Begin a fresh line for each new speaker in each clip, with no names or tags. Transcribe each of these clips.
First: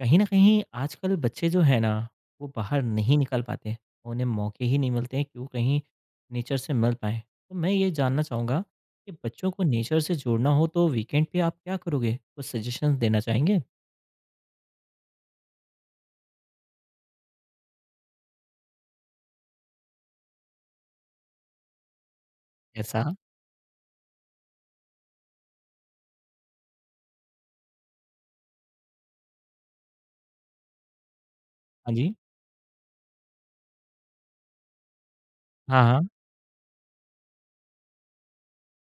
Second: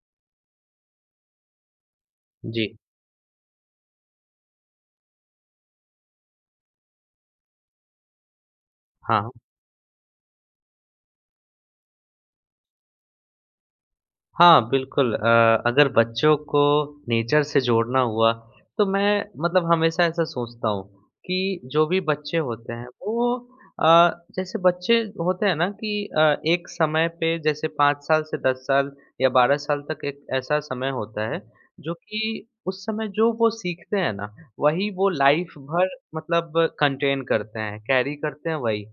कहीं न कहीं आजकल बच्चे जो हैं ना, वो
जी।
बाहर नहीं निकल पाते। उन्हें मौके ही नहीं मिलते हैं कि वो कहीं नेचर से मिल पाएँ। तो मैं ये जानना चाहूँगा कि
हाँ।
बच्चों को नेचर से जोड़ना हो तो वीकेंड पे आप क्या करोगे? कुछ सजेशंस देना चाहेंगे?
हाँ, बिल्कुल अगर बच्चों को नेचर से जोड़ना हुआ, तो मैं मतलब हमेशा ऐसा सोचता हूँ कि जो भी बच्चे होते हैं
ऐसा?
वो अ, जैसे बच्चे होते हैं ना कि अ, एक समय पे जैसे 5 साल से 10 साल या 12 साल तक एक ऐसा समय होता है,
हाँ
जो
जी।
कि उस समय जो वो सीखते हैं ना, वही वो लाइफ़
हाँ,
भर
हाँ।
मतलब कंटेन करते हैं, कैरी करते हैं वही।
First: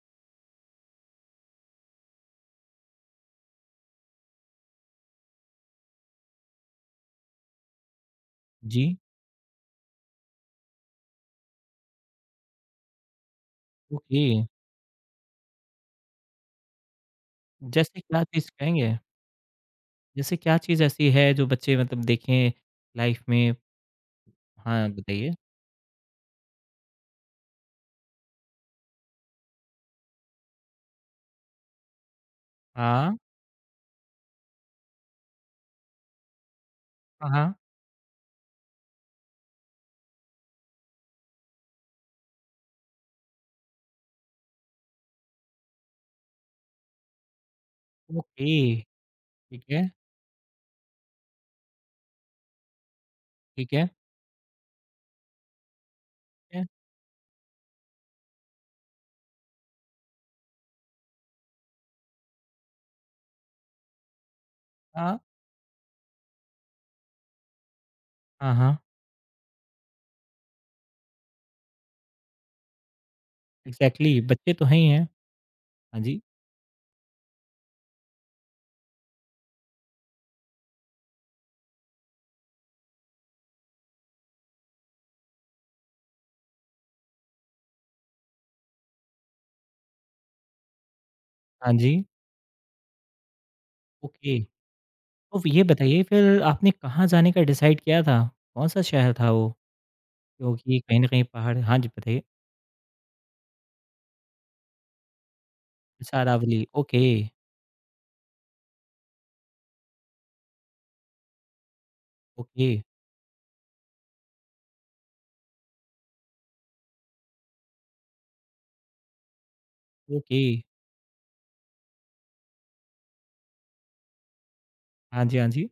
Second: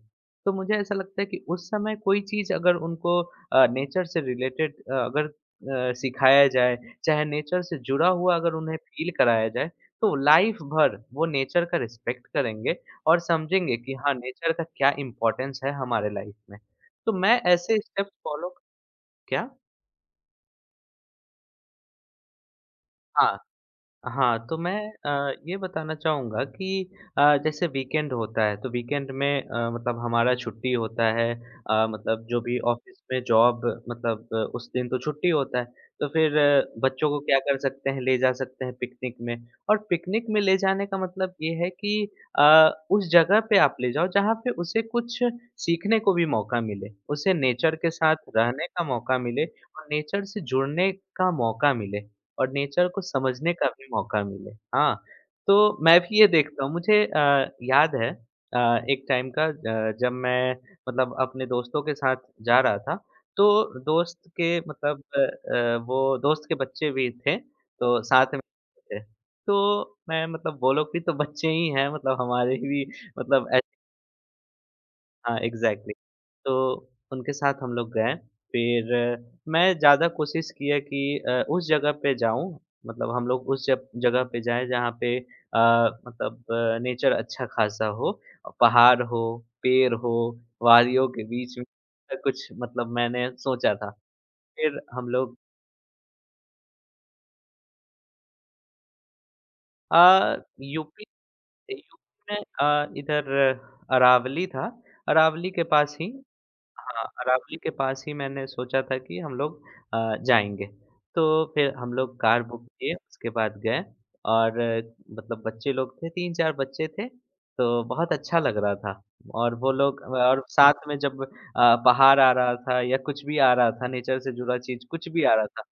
तो मुझे ऐसा लगता है कि उस समय कोई चीज़ अगर उनको नेचर से रिलेटेड अगर सिखाया जाए, चाहे नेचर से जुड़ा हुआ अगर उन्हें
जी।
फ़ील कराया जाए, तो लाइफ़ भर वो नेचर का रिस्पेक्ट करेंगे और समझेंगे कि हाँ,
ओके।
नेचर का क्या इम्पोर्टेंस है हमारे लाइफ़ में। तो मैं ऐसे
जैसे
स्टेप्स
क्या चीज़
फ़ॉलो
कहेंगे?
क्या?
जैसे क्या चीज़ ऐसी है जो बच्चे मतलब देखें लाइफ़
हाँ।
में?
हाँ, तो मैं
हाँ, बताइए।
ये बताना चाहूँगा कि जैसे वीकेंड होता है, तो वीकेंड में मतलब हमारा छुट्टी होता है मतलब जो भी ऑफ़िस
हाँ।
में जॉब मतलब उस दिन तो छुट्टी होता है, तो फिर बच्चों को
हाँ,
क्या
हाँ।
कर सकते हैं, ले जा सकते हैं पिकनिक में। और पिकनिक में ले जाने का मतलब ये है कि उस जगह पे आप ले जाओ, जहाँ पे उसे कुछ सीखने को भी मौका मिले, उसे नेचर के साथ रहने
ओके।
का मौका मिले
ठीक है,
और नेचर से जुड़ने का मौका मिले। और नेचर को समझने का
ठीक है,
भी मौका मिले। हाँ, तो मैं भी ये
ठीक
देखता
है।
हूँ मुझे याद है अ, एक टाइम का जब मैं मतलब अपने दोस्तों के साथ जा रहा था, तो दोस्त के मतलब
हाँ।
वो दोस्त के बच्चे भी थे, तो साथ में
हाँ, हाँ।
थे। तो मैं मतलब वो लोग भी तो बच्चे ही हैं मतलब हमारे भी मतलब ऐसे।
एग्ज़ैक्टली बच्चे तो हैं ही हैं।
हाँ, एग्ज़ैक्टली।
हाँ जी,
तो उनके साथ हम लोग गए। फिर मैं ज़्यादा कोशिश किया कि उस जगह पे जाऊँ मतलब हम लोग उस जग जगह पे जाएँ जहाँ पे मतलब नेचर अच्छा खासा हो। पहाड़ हो, पेड़ हो, वादियों के बीच में
हाँ जी,
ऐसा कुछ मतलब मैंने सोचा था।
ओके।
फिर हम लोग
तो ये बताइए फिर आपने कहाँ जाने का डिसाइड किया था? कौन-सा शहर था वो?
अ,
क्योंकि कहीं
यूपी
न कहीं पहाड़ हाँ जी, बताइए।
यूपी में इधर अरावली था। अरावली के पास ही
सारावली
हाँ,
ओके,
अरावली के पास ही मैंने सोचा था कि हम लोग जाएँगे। तो फिर हम लोग कार बुक
ओके,
किए, उसके बाद गए और मतलब बच्चे लोग थे, 3-4 बच्चे थे, तो बहुत अच्छा लग रहा था। और वो लोग और
ओके।
साथ में जब पहाड़ आ रहा था या कुछ भी आ रहा था, नेचर से जुड़ा चीज़ कुछ भी
हाँ
आ
जी,
रहा
हाँ
था,
जी।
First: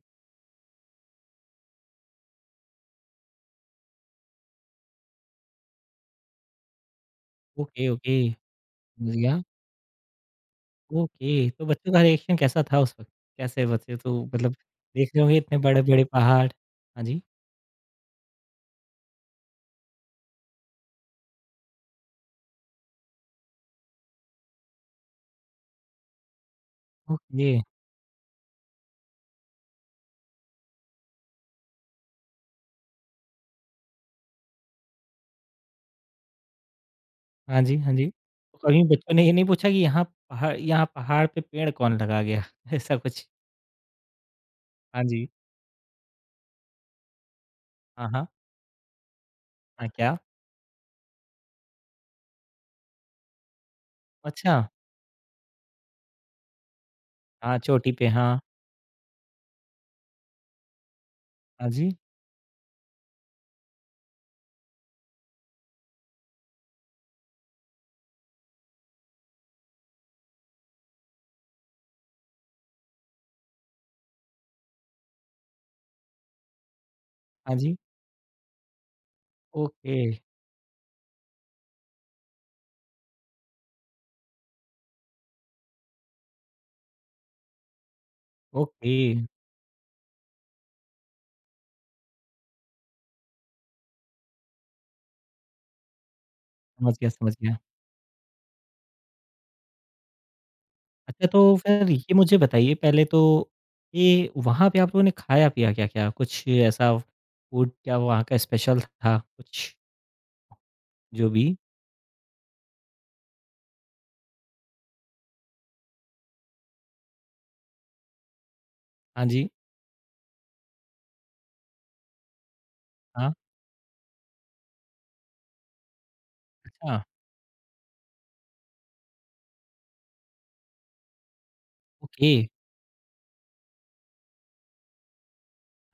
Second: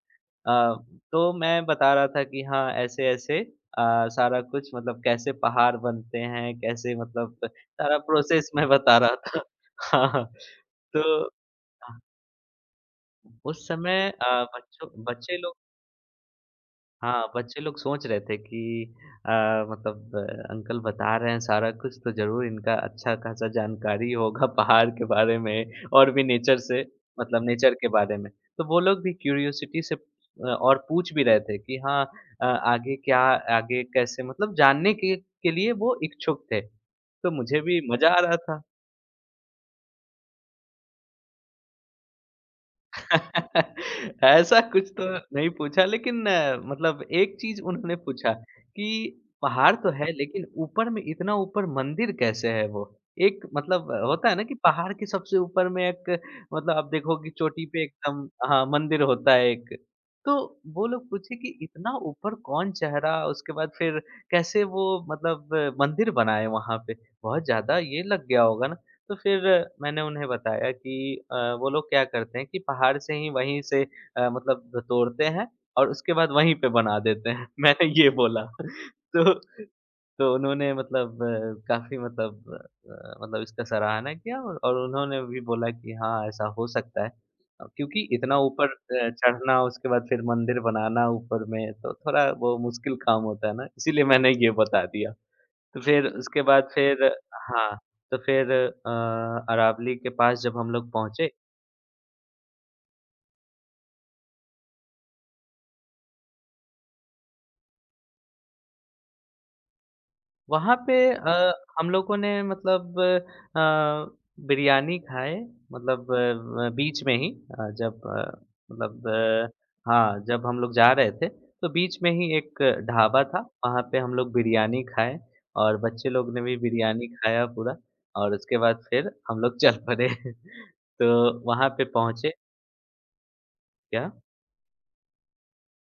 अ, तो मैं बता रहा था कि हाँ, ऐसे-ऐसे सारा कुछ मतलब कैसे पहाड़ बनते हैं, कैसे मतलब
ओके,
सारा
ओके,
प्रोसेस मैं बता
समझ
रहा था।
गया।
हाँ, हाँ। तो
ओके, तो बच्चों
अ,
का रिएक्शन कैसा था उस वक़्त? कैसे
उस
बच्चे
समय
तो
अ,
मतलब
बच्चों
देख रहे होंगे
बच्चे लोग।
इतने बड़े-बड़े पहाड़? हाँ जी,
हाँ, बच्चे लोग सोच रहे थे कि अ, अंकल बता रहे हैं सारा कुछ तो ज़रूर इनका अच्छा-खासा जानकारी होगा पहाड़ के बारे में और भी नेचर से मतलब
ओके।
नेचर के बारे में। तो वो लोग भी क्यूरियोसिटी से और पूछ भी रहे थे कि हाँ अ, आगे क्या आगे कैसे मतलब जानने के लिए वो इच्छुक थे। तो
हाँ
मुझे
जी,
भी
हाँ जी।
मज़ा आ रहा
तो
था।
कभी बच्चों ने ये नहीं पूछा कि यहाँ पहाड़ पे पेड़ कौन लगा गया? ऐसा कुछ?
ऐसा कुछ
हाँ
तो
जी।
नहीं पूछा लेकिन मतलब एक चीज़ उन्होंने
हाँ, हाँ।
पूछा कि पहाड़
हाँ,
तो है
क्या?
लेकिन ऊपर में इतना ऊपर मंदिर कैसे है वो? एक मतलब होता है ना कि
अच्छा!
पहाड़ के सबसे ऊपर में एक मतलब आप देखो कि
हाँ,
चोटी पे
चोटी पे
एकदम
हाँ।
हाँ, मंदिर होता है एक। तो वो लोग पूछे कि
हाँ जी,
इतना ऊपर कौन चढ़ा? उसके बाद फिर कैसे वो मतलब मंदिर बनाए वहाँ पे? बहुत ज़्यादा ये लग गया होगा ना। तो फिर मैंने उन्हें बताया कि वो लोग क्या करते हैं कि पहाड़ से ही वहीं से मतलब तोड़ते हैं और उसके बाद वहीं पे बना देते हैं।
हाँ जी।
मैंने ये बोला। तो
ओके,
तो उन्होंने मतलब काफ़ी मतलब इसका सराहना किया और उन्होंने भी बोला कि हाँ, ऐसा हो सकता है। क्योंकि इतना ऊपर
ओके।
चढ़ना उसके बाद फिर मंदिर बनाना ऊपर में तो थोड़ा वो मुश्किल काम होता है ना, इसीलिए मैंने ये बता दिया। तो फिर उसके बाद
समझ
फिर।
गया, समझ गया।
हाँ, तो फिर अरावली के पास जब हम लोग
अच्छा
पहुँचे,
तो फिर ये मुझे बताइए पहले तो कि वहाँ पे आप लोगों ने खाया-पिया क्या-क्या? कुछ ऐसा फूड क्या वहाँ का स्पेशल था कुछ
वहाँ पे
जो भी?
हम लोगों ने मतलब बिरयानी खाए मतलब अ, बीच में ही अ, जब अ, मतलब
हाँ जी,
अ, हाँ, जब हम लोग जा रहे थे, तो बीच में ही एक ढाबा
हाँ।
था, वहाँ पे हम लोग बिरयानी खाए और बच्चे लोग ने भी
अच्छा,
बिरयानी खाया पूरा और उसके बाद फिर हम लोग चल पड़े। तो वहाँ पे
ओके।
पहुँचे क्या?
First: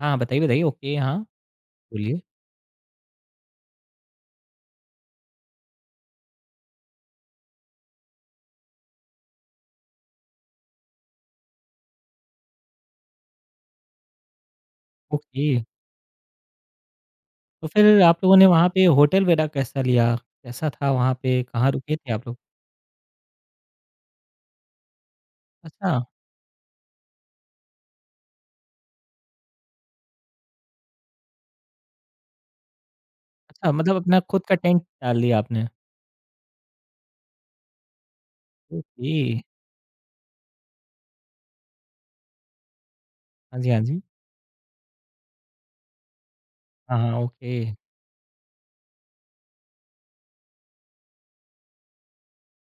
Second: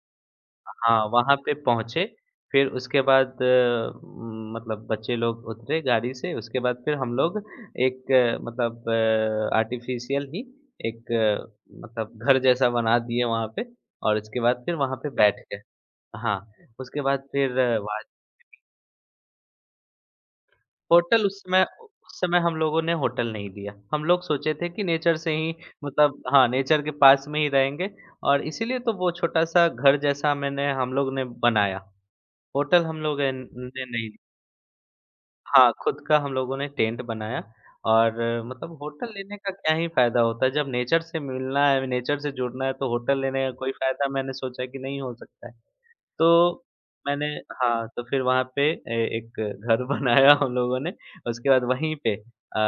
हाँ, बताइए, बताइए। ओके,
हाँ,
हाँ,
वहाँ पे पहुँचे,
बोलिए।
फिर उसके बाद मतलब बच्चे लोग उतरे गाड़ी से, उसके बाद फिर हम लोग एक मतलब आर्टिफ़िशियल ही एक मतलब घर जैसा बना दिए वहाँ पे और उसके बाद फिर वहाँ पे बैठ
ओके,
गए। हाँ, उसके बाद फिर
तो
वहाँ
फिर आप लोगों ने वहाँ पे होटल वगैरह कैसा लिया? कैसा था वहाँ
होटल उस
पे?
समय
कहाँ रुके थे
उस
आप लोग?
समय हम लोगों ने होटल नहीं लिया। हम लोग सोचे थे कि नेचर से ही
अच्छा।
मतलब हाँ, नेचर के पास में ही रहेंगे और इसीलिए तो वो छोटा-सा घर जैसा मैंने हम लोग ने बनाया। होटल हम लोग एन
अच्छा,
ने
मतलब
नहीं।
अपना खुद का टेंट डाल लिया आपने?
हाँ, खुद का हम लोगों ने टेंट बनाया और मतलब होटल
ओके।
लेने का क्या ही फ़ायदा होता है, जब नेचर से मिलना है, नेचर से जुड़ना है, तो होटल लेने का
हाँ जी,
कोई
हाँ जी।
फ़ायदा मैंने सोचा कि नहीं हो सकता है। तो
हाँ, हाँ,
मैंने।
ओके।
हाँ, तो फिर वहाँ पे ए एक घर बनाया हम लोगों ने, उसके बाद वहीं पे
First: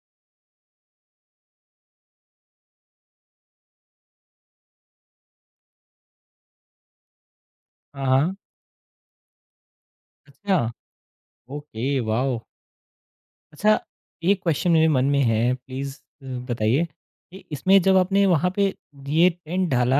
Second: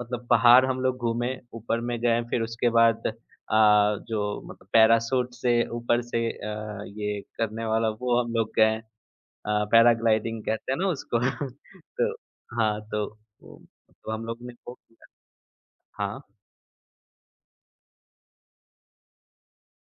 मतलब पहाड़ हम लोग घूमे, ऊपर में गए, फिर उसके बाद जो मतलब पैराशूट से ऊपर से ये करने वाला
हाँ,
वो हम
हाँ।
लोग गए। पैराग्लाइडिंग
अच्छा,
कहते हैं ना उसको।
ओके,
तो
वॉव!
हाँ, तो वो
अच्छा,
तो हम लोग
एक
ने
क्वेश्चन
वो
मेरे मन
किया।
में है, प्लीज़
हाँ,
बताइए कि इसमें जब आपने वहाँ पे ये टेंट डाला,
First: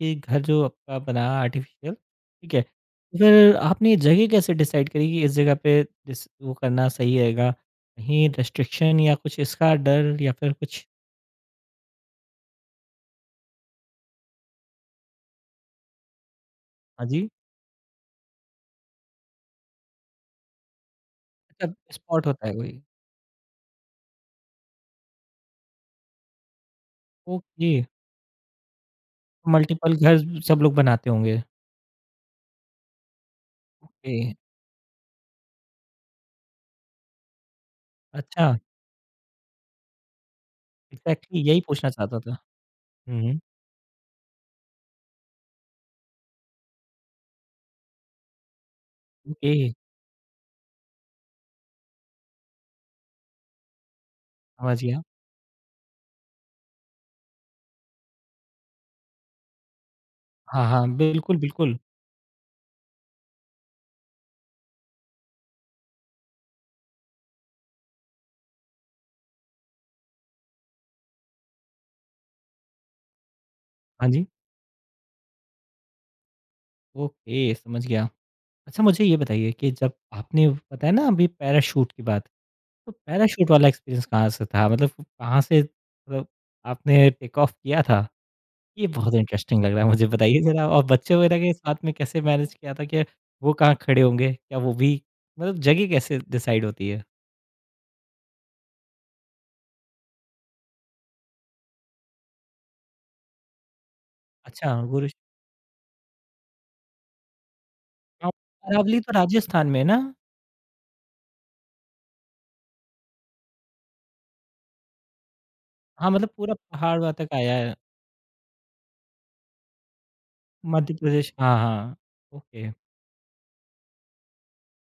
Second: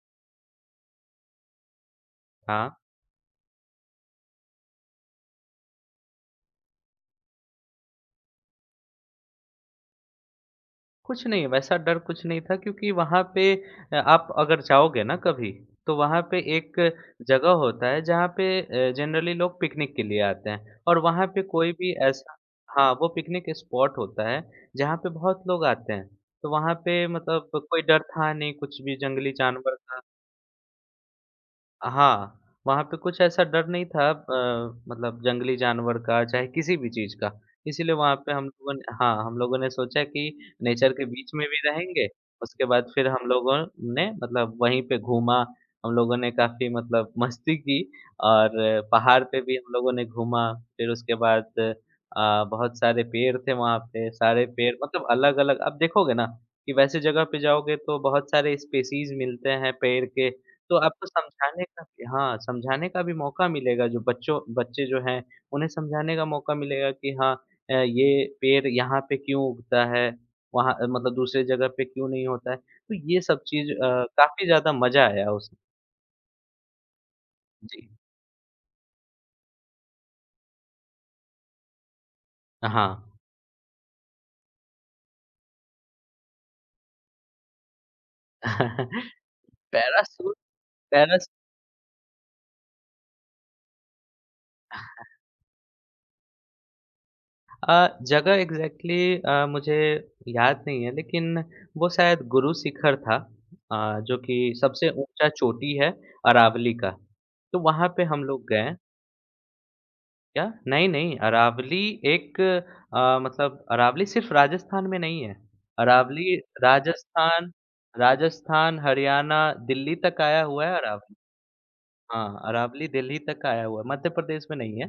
ये घर जो आपका बना आर्टिफ़िशियल, ठीक है?
हाँ।
तो फिर आपने जगह कैसे डिसाइड करी कि इस जगह पे डिस वो करना सही रहेगा? कहीं रेस्ट्रिक्शन या कुछ इसका डर या फिर कुछ
कुछ नहीं, वैसा डर कुछ नहीं था क्योंकि वहाँ पे आप अगर जाओगे ना कभी, तो वहाँ पे एक
हाँ जी,
जगह होता है जहाँ पे जनरली लोग पिकनिक के लिए आते हैं और वहाँ पे कोई
मतलब
भी
स्पॉट
ऐसा।
होता है कोई?
हाँ, वो पिकनिक स्पॉट होता है जहाँ पे बहुत लोग आते हैं। तो वहाँ पे मतलब
ओके।
कोई डर था नहीं, कुछ भी जंगली जानवर
मल्टीपल
था।
घर सब लोग बनाते होंगे।
हाँ, वहाँ पे कुछ ऐसा डर नहीं था
ओके,
मतलब जंगली जानवर का चाहे किसी भी चीज़ का। इसीलिए वहाँ पे हम
अच्छा
लोगों ने हाँ, हम लोगों ने सोचा कि नेचर के बीच
एग्ज़ैक्टली
में
यही
भी
पूछना
रहेंगे,
चाहता था।
उसके बाद फिर
हुँ,
हम
हुँ,
लोगों ने मतलब वहीं पे घूमा। हम लोगों ने काफ़ी मतलब मस्ती की और पहाड़ पे भी
ओके
हम लोगों ने घूमा। फिर उसके बाद बहुत सारे पेड़ थे वहाँ पे, सारे पेड़
समझ गया।
मतलब अलग-अलग आप देखोगे ना कि वैसे जगह पे जाओगे तो बहुत सारे स्पेसीज़ मिलते हैं पेड़ के।
हाँ,
तो
हाँ,
आपको
बिल्कुल,
समझाने
बिल्कुल।
का भी, हाँ, समझाने का भी मौका मिलेगा जो बच्चों बच्चे जो हैं, उन्हें समझाने का मौका मिलेगा कि हाँ ये पेड़ यहाँ पे क्यों उगता है, वहाँ मतलब दूसरे जगह पे क्यों नहीं होता है। तो ये सब चीज़
हाँ जी,
काफ़ी ज़्यादा मज़ा आया उस।
ओके समझ
जी,
गया। अच्छा मुझे ये बताइए कि जब आपने बताया ना अभी पैराशूट की बात,
हाँ।
तो पैराशूट वाला एक्सपीरियंस कहाँ से था? मतलब कहाँ से मतलब आपने टेक ऑफ किया था? ये बहुत इंटरेस्टिंग लग रहा है मुझे
पैराशूट
बताइए ज़रा और बच्चे
पैरास
वगैरह के साथ में कैसे मैनेज किया था कि वो कहाँ खड़े होंगे? क्या वो भी मतलब जगह कैसे डिसाइड होती है?
जगह एग्ज़ैक्टली मुझे याद नहीं है लेकिन वो शायद गुरु शिखर था जो कि
अच्छा,
सबसे
गुरु
ऊँचा चोटी है अरावली का। तो वहाँ पे हम
हाँ,
लोग गए।
अरावली तो राजस्थान में है ना?
क्या? नहीं, नहीं, अरावली एक मतलब अरावली सिर्फ राजस्थान में नहीं है।
हाँ, मतलब
अरावली
पूरा पहाड़ वहाँ तक
राजस्थान
आया है।
राजस्थान, हरियाणा, दिल्ली तक आया हुआ है
मध्य
अरावली।
प्रदेश हाँ, हाँ।
हाँ,
ओके।
अरावली दिल्ली तक आया हुआ है, मध्य प्रदेश में नहीं है।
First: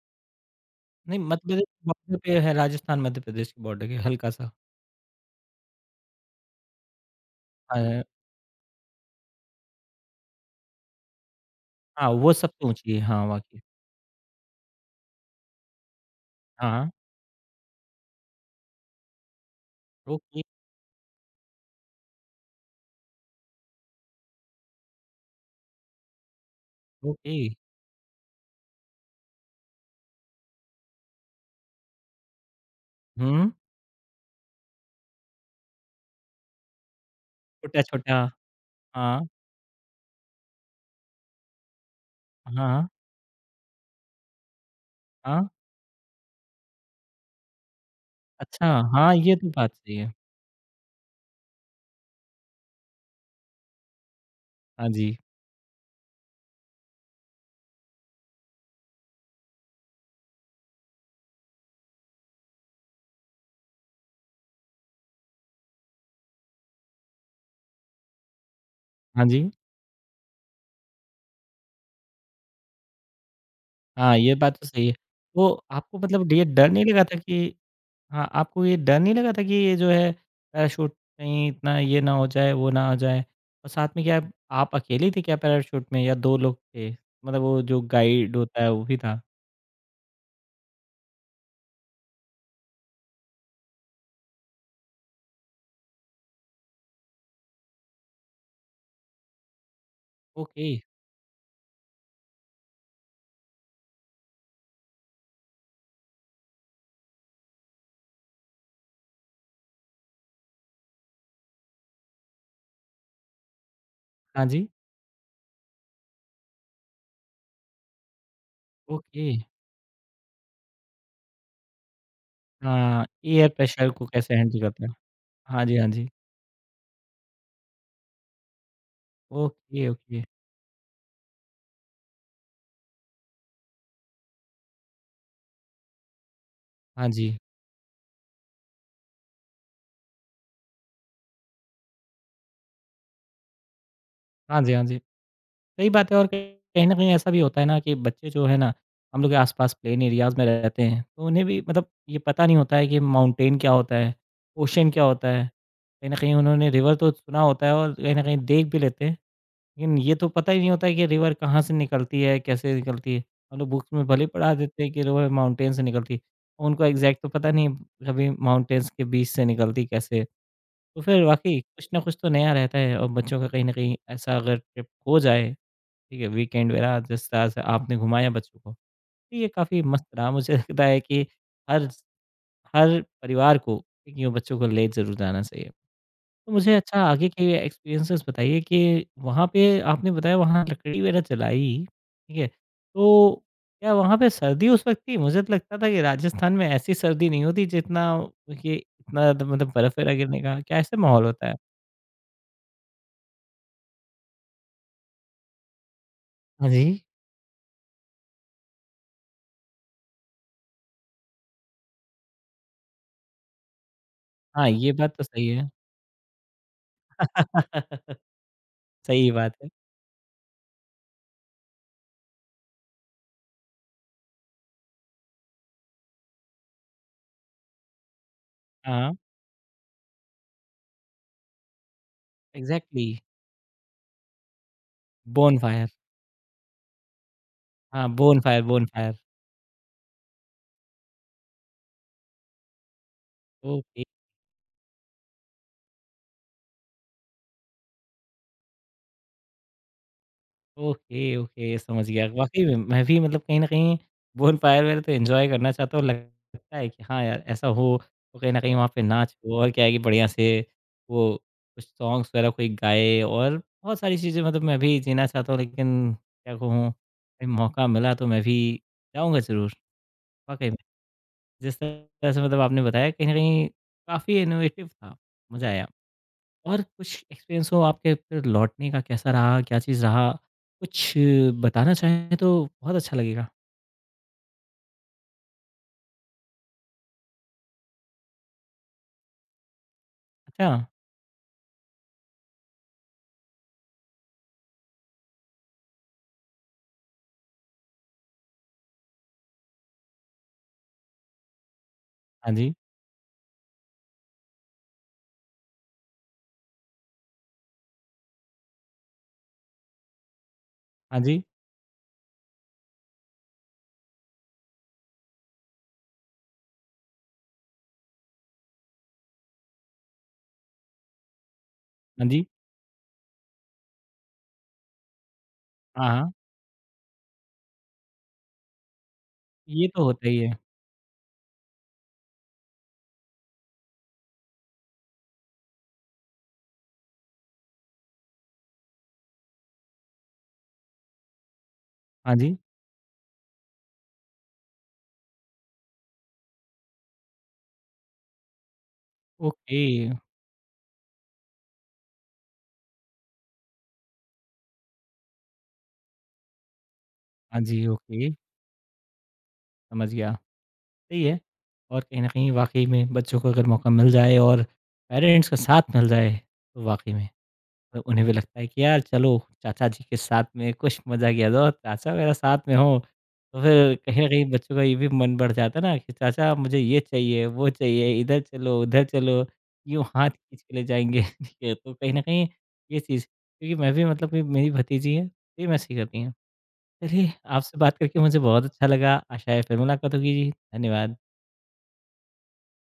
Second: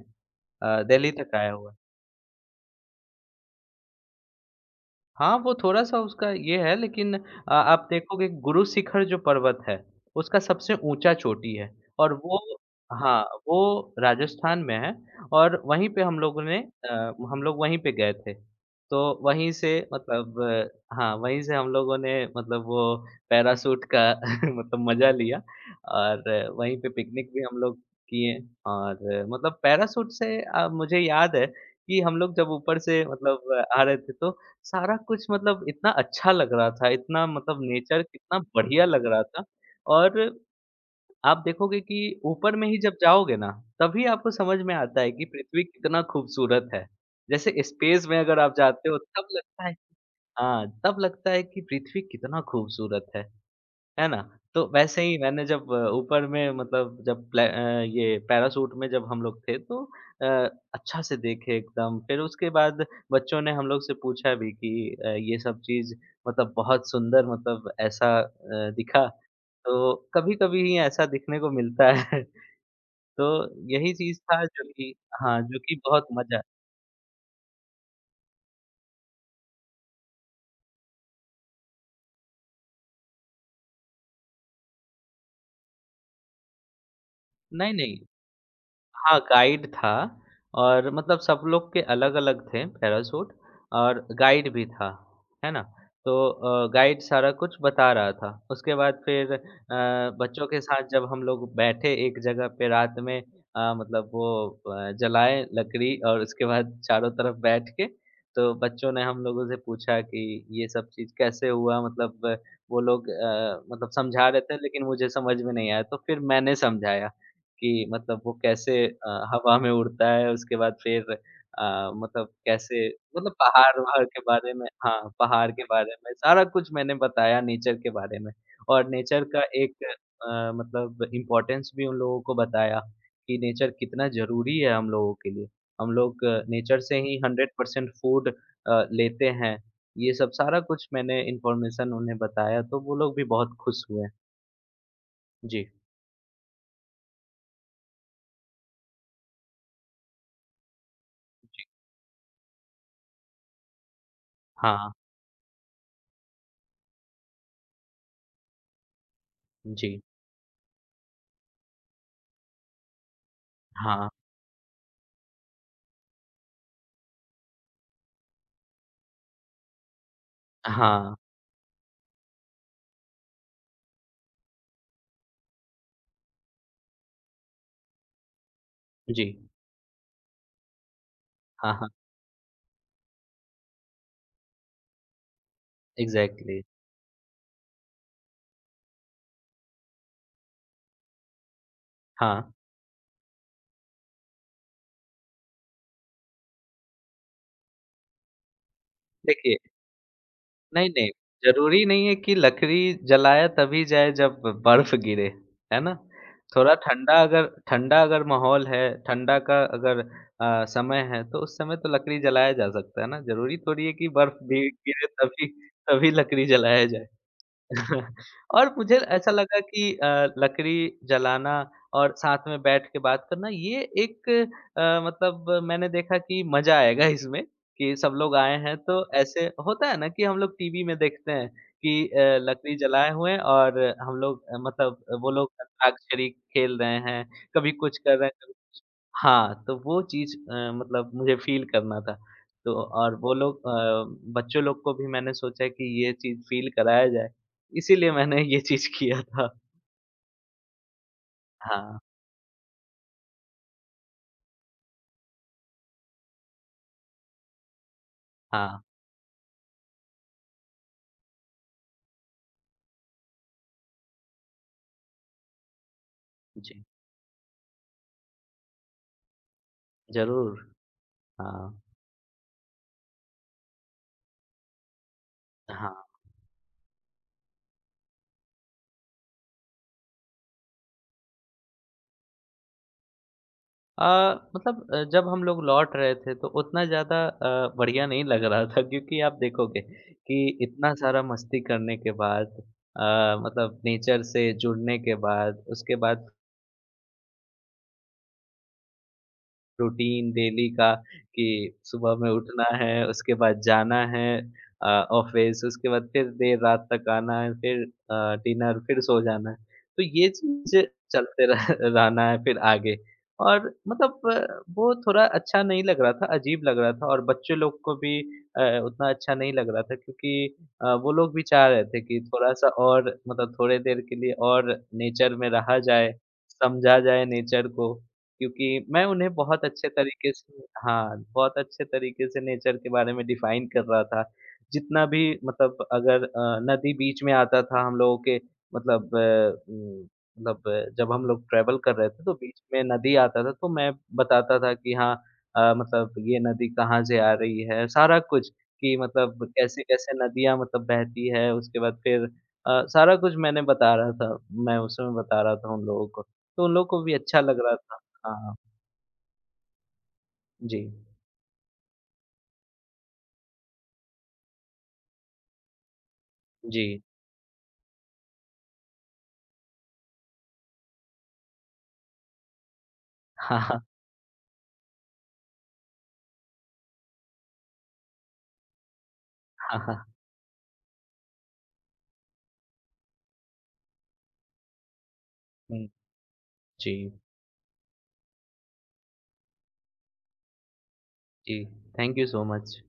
दिल्ली
नहीं
तक
मध्य
आया
प्रदेश
हुआ है।
बॉर्डर पे है राजस्थान मध्य प्रदेश के बॉर्डर के हल्का-सा।
हाँ, वो थोड़ा-सा उसका ये है लेकिन आप
हाँ,
देखोगे गुरु शिखर जो पर्वत है, उसका सबसे ऊँचा चोटी है
हाँ,
और
वो
वो।
सबसे ऊँची है।
हाँ,
हाँ, वाक़ई।
वो राजस्थान में है और वहीं पे
हाँ,
हम लोग वहीं पे गए थे। तो वहीं से
ओके,
मतलब हाँ, वहीं से हम लोगों ने मतलब वो पैराशूट का मतलब मज़ा लिया और वहीं पे पिकनिक
ओके।
भी हम लोग किए और मतलब पैराशूट से मुझे याद है कि हम लोग जब ऊपर से
हुँ,
मतलब आ रहे थे तो सारा कुछ मतलब इतना अच्छा लग रहा था, इतना मतलब नेचर
छोटा-छोटा।
कितना बढ़िया लग रहा
हाँ,
था। और आप देखोगे कि ऊपर में ही
हाँ,
जब जाओगे ना, तभी आपको समझ में आता है कि
हाँ।
पृथ्वी कितना खूबसूरत है। जैसे स्पेस में अगर आप
अच्छा,
जाते हो
हाँ,
तब
ये तो
लगता
बात
है।
सही है।
हाँ, तब लगता है कि पृथ्वी कितना खूबसूरत है। है ना? तो
हाँ
वैसे ही
जी,
मैंने जब ऊपर में मतलब जब ये पैराशूट में जब हम लोग थे तो अ, अच्छा से देखे एकदम। फिर उसके बाद बच्चों ने हम लोग से पूछा भी कि ये सब चीज़ मतलब बहुत सुंदर मतलब ऐसा दिखा।
हाँ जी।
तो कभी-कभी ही ऐसा दिखने को मिलता है। तो यही
हाँ,
चीज़
ये
था
बात
जो
तो सही है।
कि हाँ,
तो
जो कि
आपको
बहुत
मतलब
मज़ा।
ये डर नहीं लगा था कि हाँ, आपको ये डर नहीं लगा था कि ये जो है पैराशूट कहीं इतना ये ना हो जाए, वो ना हो जाए? और साथ में क्या आप अकेले थे क्या पैराशूट में या 2 लोग थे? मतलब वो
नहीं,
जो
नहीं।
गाइड होता है वो भी
हाँ,
था?
गाइड था और मतलब सब लोग के अलग-अलग थे पैराशूट और गाइड भी था, है ना? तो गाइड सारा कुछ बता रहा था। उसके बाद फिर बच्चों के
ओके,
साथ जब हम लोग बैठे एक जगह पे रात में जलाए लकड़ी और उसके बाद चारों तरफ बैठ के तो बच्चों ने हम लोगों से पूछा कि ये सब चीज़ कैसे हुआ? वो लोग समझा रहे
हाँ
थे
जी,
लेकिन मुझे समझ में नहीं आया तो फिर मैंने समझाया। कि मतलब वो कैसे
ओके।
हवा में उड़ता है, उसके बाद फिर अ, मतलब कैसे
हाँ,
मतलब
एयर प्रेशर
पहाड़-वहाड़
को
के
कैसे
बारे
हैंडल
में
करते हैं?
हाँ, पहाड़ के
हाँ जी, हाँ
बारे
जी।
में सारा कुछ मैंने बताया नेचर के बारे में। और नेचर का एक
ओके, ओके।
मतलब इम्पोर्टेंस भी उन लोगों को बताया कि नेचर कितना ज़रूरी है हम लोगों के लिए। हम लोग नेचर से
हाँ
ही
जी।
100% फूड लेते हैं। ये सब सारा कुछ मैंने इन्फॉर्मेशन उन्हें बताया, तो वो लोग भी बहुत खुश हुए।
हाँ जी, हाँ जी।
जी।
सही बात है और कहीं न कहीं ऐसा भी होता है ना कि बच्चे जो है ना, हम लोग के आस-पास प्लेन एरियाज़ में रहते हैं, तो उन्हें भी मतलब ये पता नहीं होता है कि माउंटेन क्या होता है, ओशन
हाँ।
क्या होता है। कहीं न कहीं उन्होंने रिवर तो सुना होता है और कहीं न कहीं देख भी लेते हैं, लेकिन
जी।
ये तो पता ही नहीं होता है कि रिवर कहाँ से निकलती है, कैसे निकलती है। हम लोग बुक्स में
हाँ।
भले ही पढ़ा देते हैं कि रिवर माउंटेन से निकलती है, उनको एग्ज़ैक्ट तो पता नहीं कभी माउंटेन्स के बीच से निकलती कैसे है। तो
हाँ।
फिर वाक़ई कुछ ना कुछ तो नया रहता है और बच्चों का कहीं न कहीं ऐसा अगर ट्रिप हो जाए ठीक है, वीकेंड में ना जिस तरह से आपने घुमाया बच्चों को,
जी।
तो ये काफ़ी मस्त रहा। मुझे लगता है कि
हाँ,
हर
हाँ,
स हर परिवार को एक यूँ बच्चों को ले ज़रूर जाना चाहिए। तो
एग्ज़ैक्टली।
मुझे अच्छा आगे के एक्सपीरियंसेस बताइए कि वहाँ पे आपने बताया वहाँ लकड़ी वगैरह जलाई, ठीक
हाँ,
है? तो क्या वहाँ पे सर्दी उस वक़्त थी? मुझे तो लगता था कि राजस्थान में ऐसी सर्दी नहीं होती जितना ये इतना द
देखिए
मतलब बर्फ़ वगैरह गिरने का क्या
नहीं,
ऐसा
नहीं,
माहौल होता है?
ज़रूरी नहीं है कि लकड़ी जलाया तभी जाए जब बर्फ़ गिरे, है ना?
हाँ
थोड़ा
जी।
ठंडा अगर माहौल है, ठंडा का अगर समय है, तो उस समय तो लकड़ी जलाया जा सकता है ना? ज़रूरी थोड़ी है कि बर्फ़
हाँ,
भी
ये
गिरे
बात तो सही
तभी
है।
तभी लकड़ी जलाया जाए। और मुझे
सही
ऐसा
बात
लगा
है।
कि लकड़ी जलाना और साथ में बैठ के बात करना ये एक अ, मतलब मैंने देखा कि मजा आएगा इसमें कि सब लोग आए हैं तो
हाँ,
ऐसे होता है ना कि हम लोग टीवी में देखते हैं कि लकड़ी
एग्ज़ैक्टली।
जलाए हुए हैं और हम लोग अ, मतलब वो लोग
बोनफायर
अंताक्षरी खेल रहे हैं कभी कुछ
हाँ,
कर रहे हैं
बोनफायर बोनफायर
हाँ, तो वो चीज़ मतलब मुझे फ़ील करना था। तो और
ओके,
बच्चों लोग को भी मैंने सोचा कि ये चीज़ फ़ील कराया जाए, इसीलिए मैंने ये चीज़ किया था।
ओके, ओके
हाँ,
समझ गया। वाक़ई में मैं भी मतलब कहीं न कहीं बोनफायर वगैरह तो एन्जॉय करना चाहता हूँ। लगता है कि हाँ यार, ऐसा हो तो कहीं न कहीं
हाँ।
वहाँ पे नाच हो और क्या है कि बढ़िया से वो कुछ सॉन्ग्स वगैरह कोई गाए और बहुत सारी चीज़ें मतलब मैं भी जीना चाहता हूँ लेकिन क्या
जी,
कहूँ, कहीं मौका मिला तो मैं भी जाऊँगा ज़रूर।
ज़रूर।
वाक़ई में
हाँ,
जिस तरह से मतलब आपने बताया कहीं न कहीं काफ़ी इनोवेटिव था, मज़ा आया।
हाँ।
और कुछ एक्सपीरियंस हो आपके फिर लौटने का कैसा रहा? क्या चीज़ रहा? कुछ बताना चाहें तो बहुत अच्छा लगेगा।
अ, जब हम लोग लौट रहे थे तो उतना ज़्यादा बढ़िया नहीं लग रहा था क्योंकि आप देखोगे कि
अच्छा,
इतना सारा मस्ती करने के बाद अ, मतलब नेचर से जुड़ने के बाद, उसके बाद रूटीन डेली का कि सुबह में
हाँ
उठना
जी,
है, उसके बाद जाना है ऑफ़िस, उसके बाद फिर देर रात तक आना है, फिर डिनर, फिर सो जाना है। तो ये चीज़
हाँ जी,
चलते रह रहना है फिर आगे और मतलब वो थोड़ा अच्छा नहीं लग रहा था, अजीब लग रहा था और बच्चे लोग को भी उतना अच्छा नहीं लग रहा था क्योंकि वो लोग भी चाह रहे थे कि
हाँ जी,
थोड़ा-सा और मतलब थोड़ी देर के लिए और नेचर में रहा
हाँ,
जाए,
हाँ,
समझा जाए नेचर को। क्योंकि मैं उन्हें बहुत
ये
अच्छे
तो होता
तरीके
ही है।
से हाँ, बहुत अच्छे तरीके से नेचर के बारे में डिफाइन कर रहा था। जितना भी मतलब अगर नदी बीच में आता था हम लोगों के मतलब अ, उम, मतलब जब हम लोग ट्रैवल कर रहे थे तो
हाँ जी,
बीच में नदी आता था तो मैं बताता था कि हाँ मतलब ये नदी कहाँ से आ रही है, सारा कुछ कि मतलब
ओके,
कैसे-कैसे नदियाँ मतलब बहती है, उसके बाद फिर सारा कुछ मैंने बता रहा था, मैं उस समय बता रहा था उन लोगों को। तो उन लोगों को भी अच्छा लग
हाँ
रहा
जी,
था।
ओके,
हाँ, हाँ।
समझ गया,
जी,
सही है। और कहीं न कहीं वाक़ई में बच्चों को अगर मौका मिल जाए और पेरेंट्स का साथ मिल जाए, तो
जी।
वाक़ई में तो उन्हें भी लगता है कि यार चलो चाचा जी के साथ में कुछ मज़ा किया जाओ, चाचा मेरा साथ में हो।
हाँ,
तो
हाँ,
फिर कहीं न कहीं बच्चों का ये भी मन बढ़ जाता है ना कि चाचा मुझे ये चाहिए, वो चाहिए, इधर चलो, उधर चलो,
हाँ, हाँ।
यूँ हाथ खींच के ले जाएँगे। ठीक है, तो कहीं न कहीं ये चीज़ क्योंकि मैं भी मतलब कि मेरी भतीजी है, सेम
हुँ,
ऐसे ही करती हैं।
जी,
चलिए आपसे बात करके मुझे बहुत अच्छा लगा, आशा है फिर मुलाकात होगी जी, धन्यवाद।
जी। Thank you so much.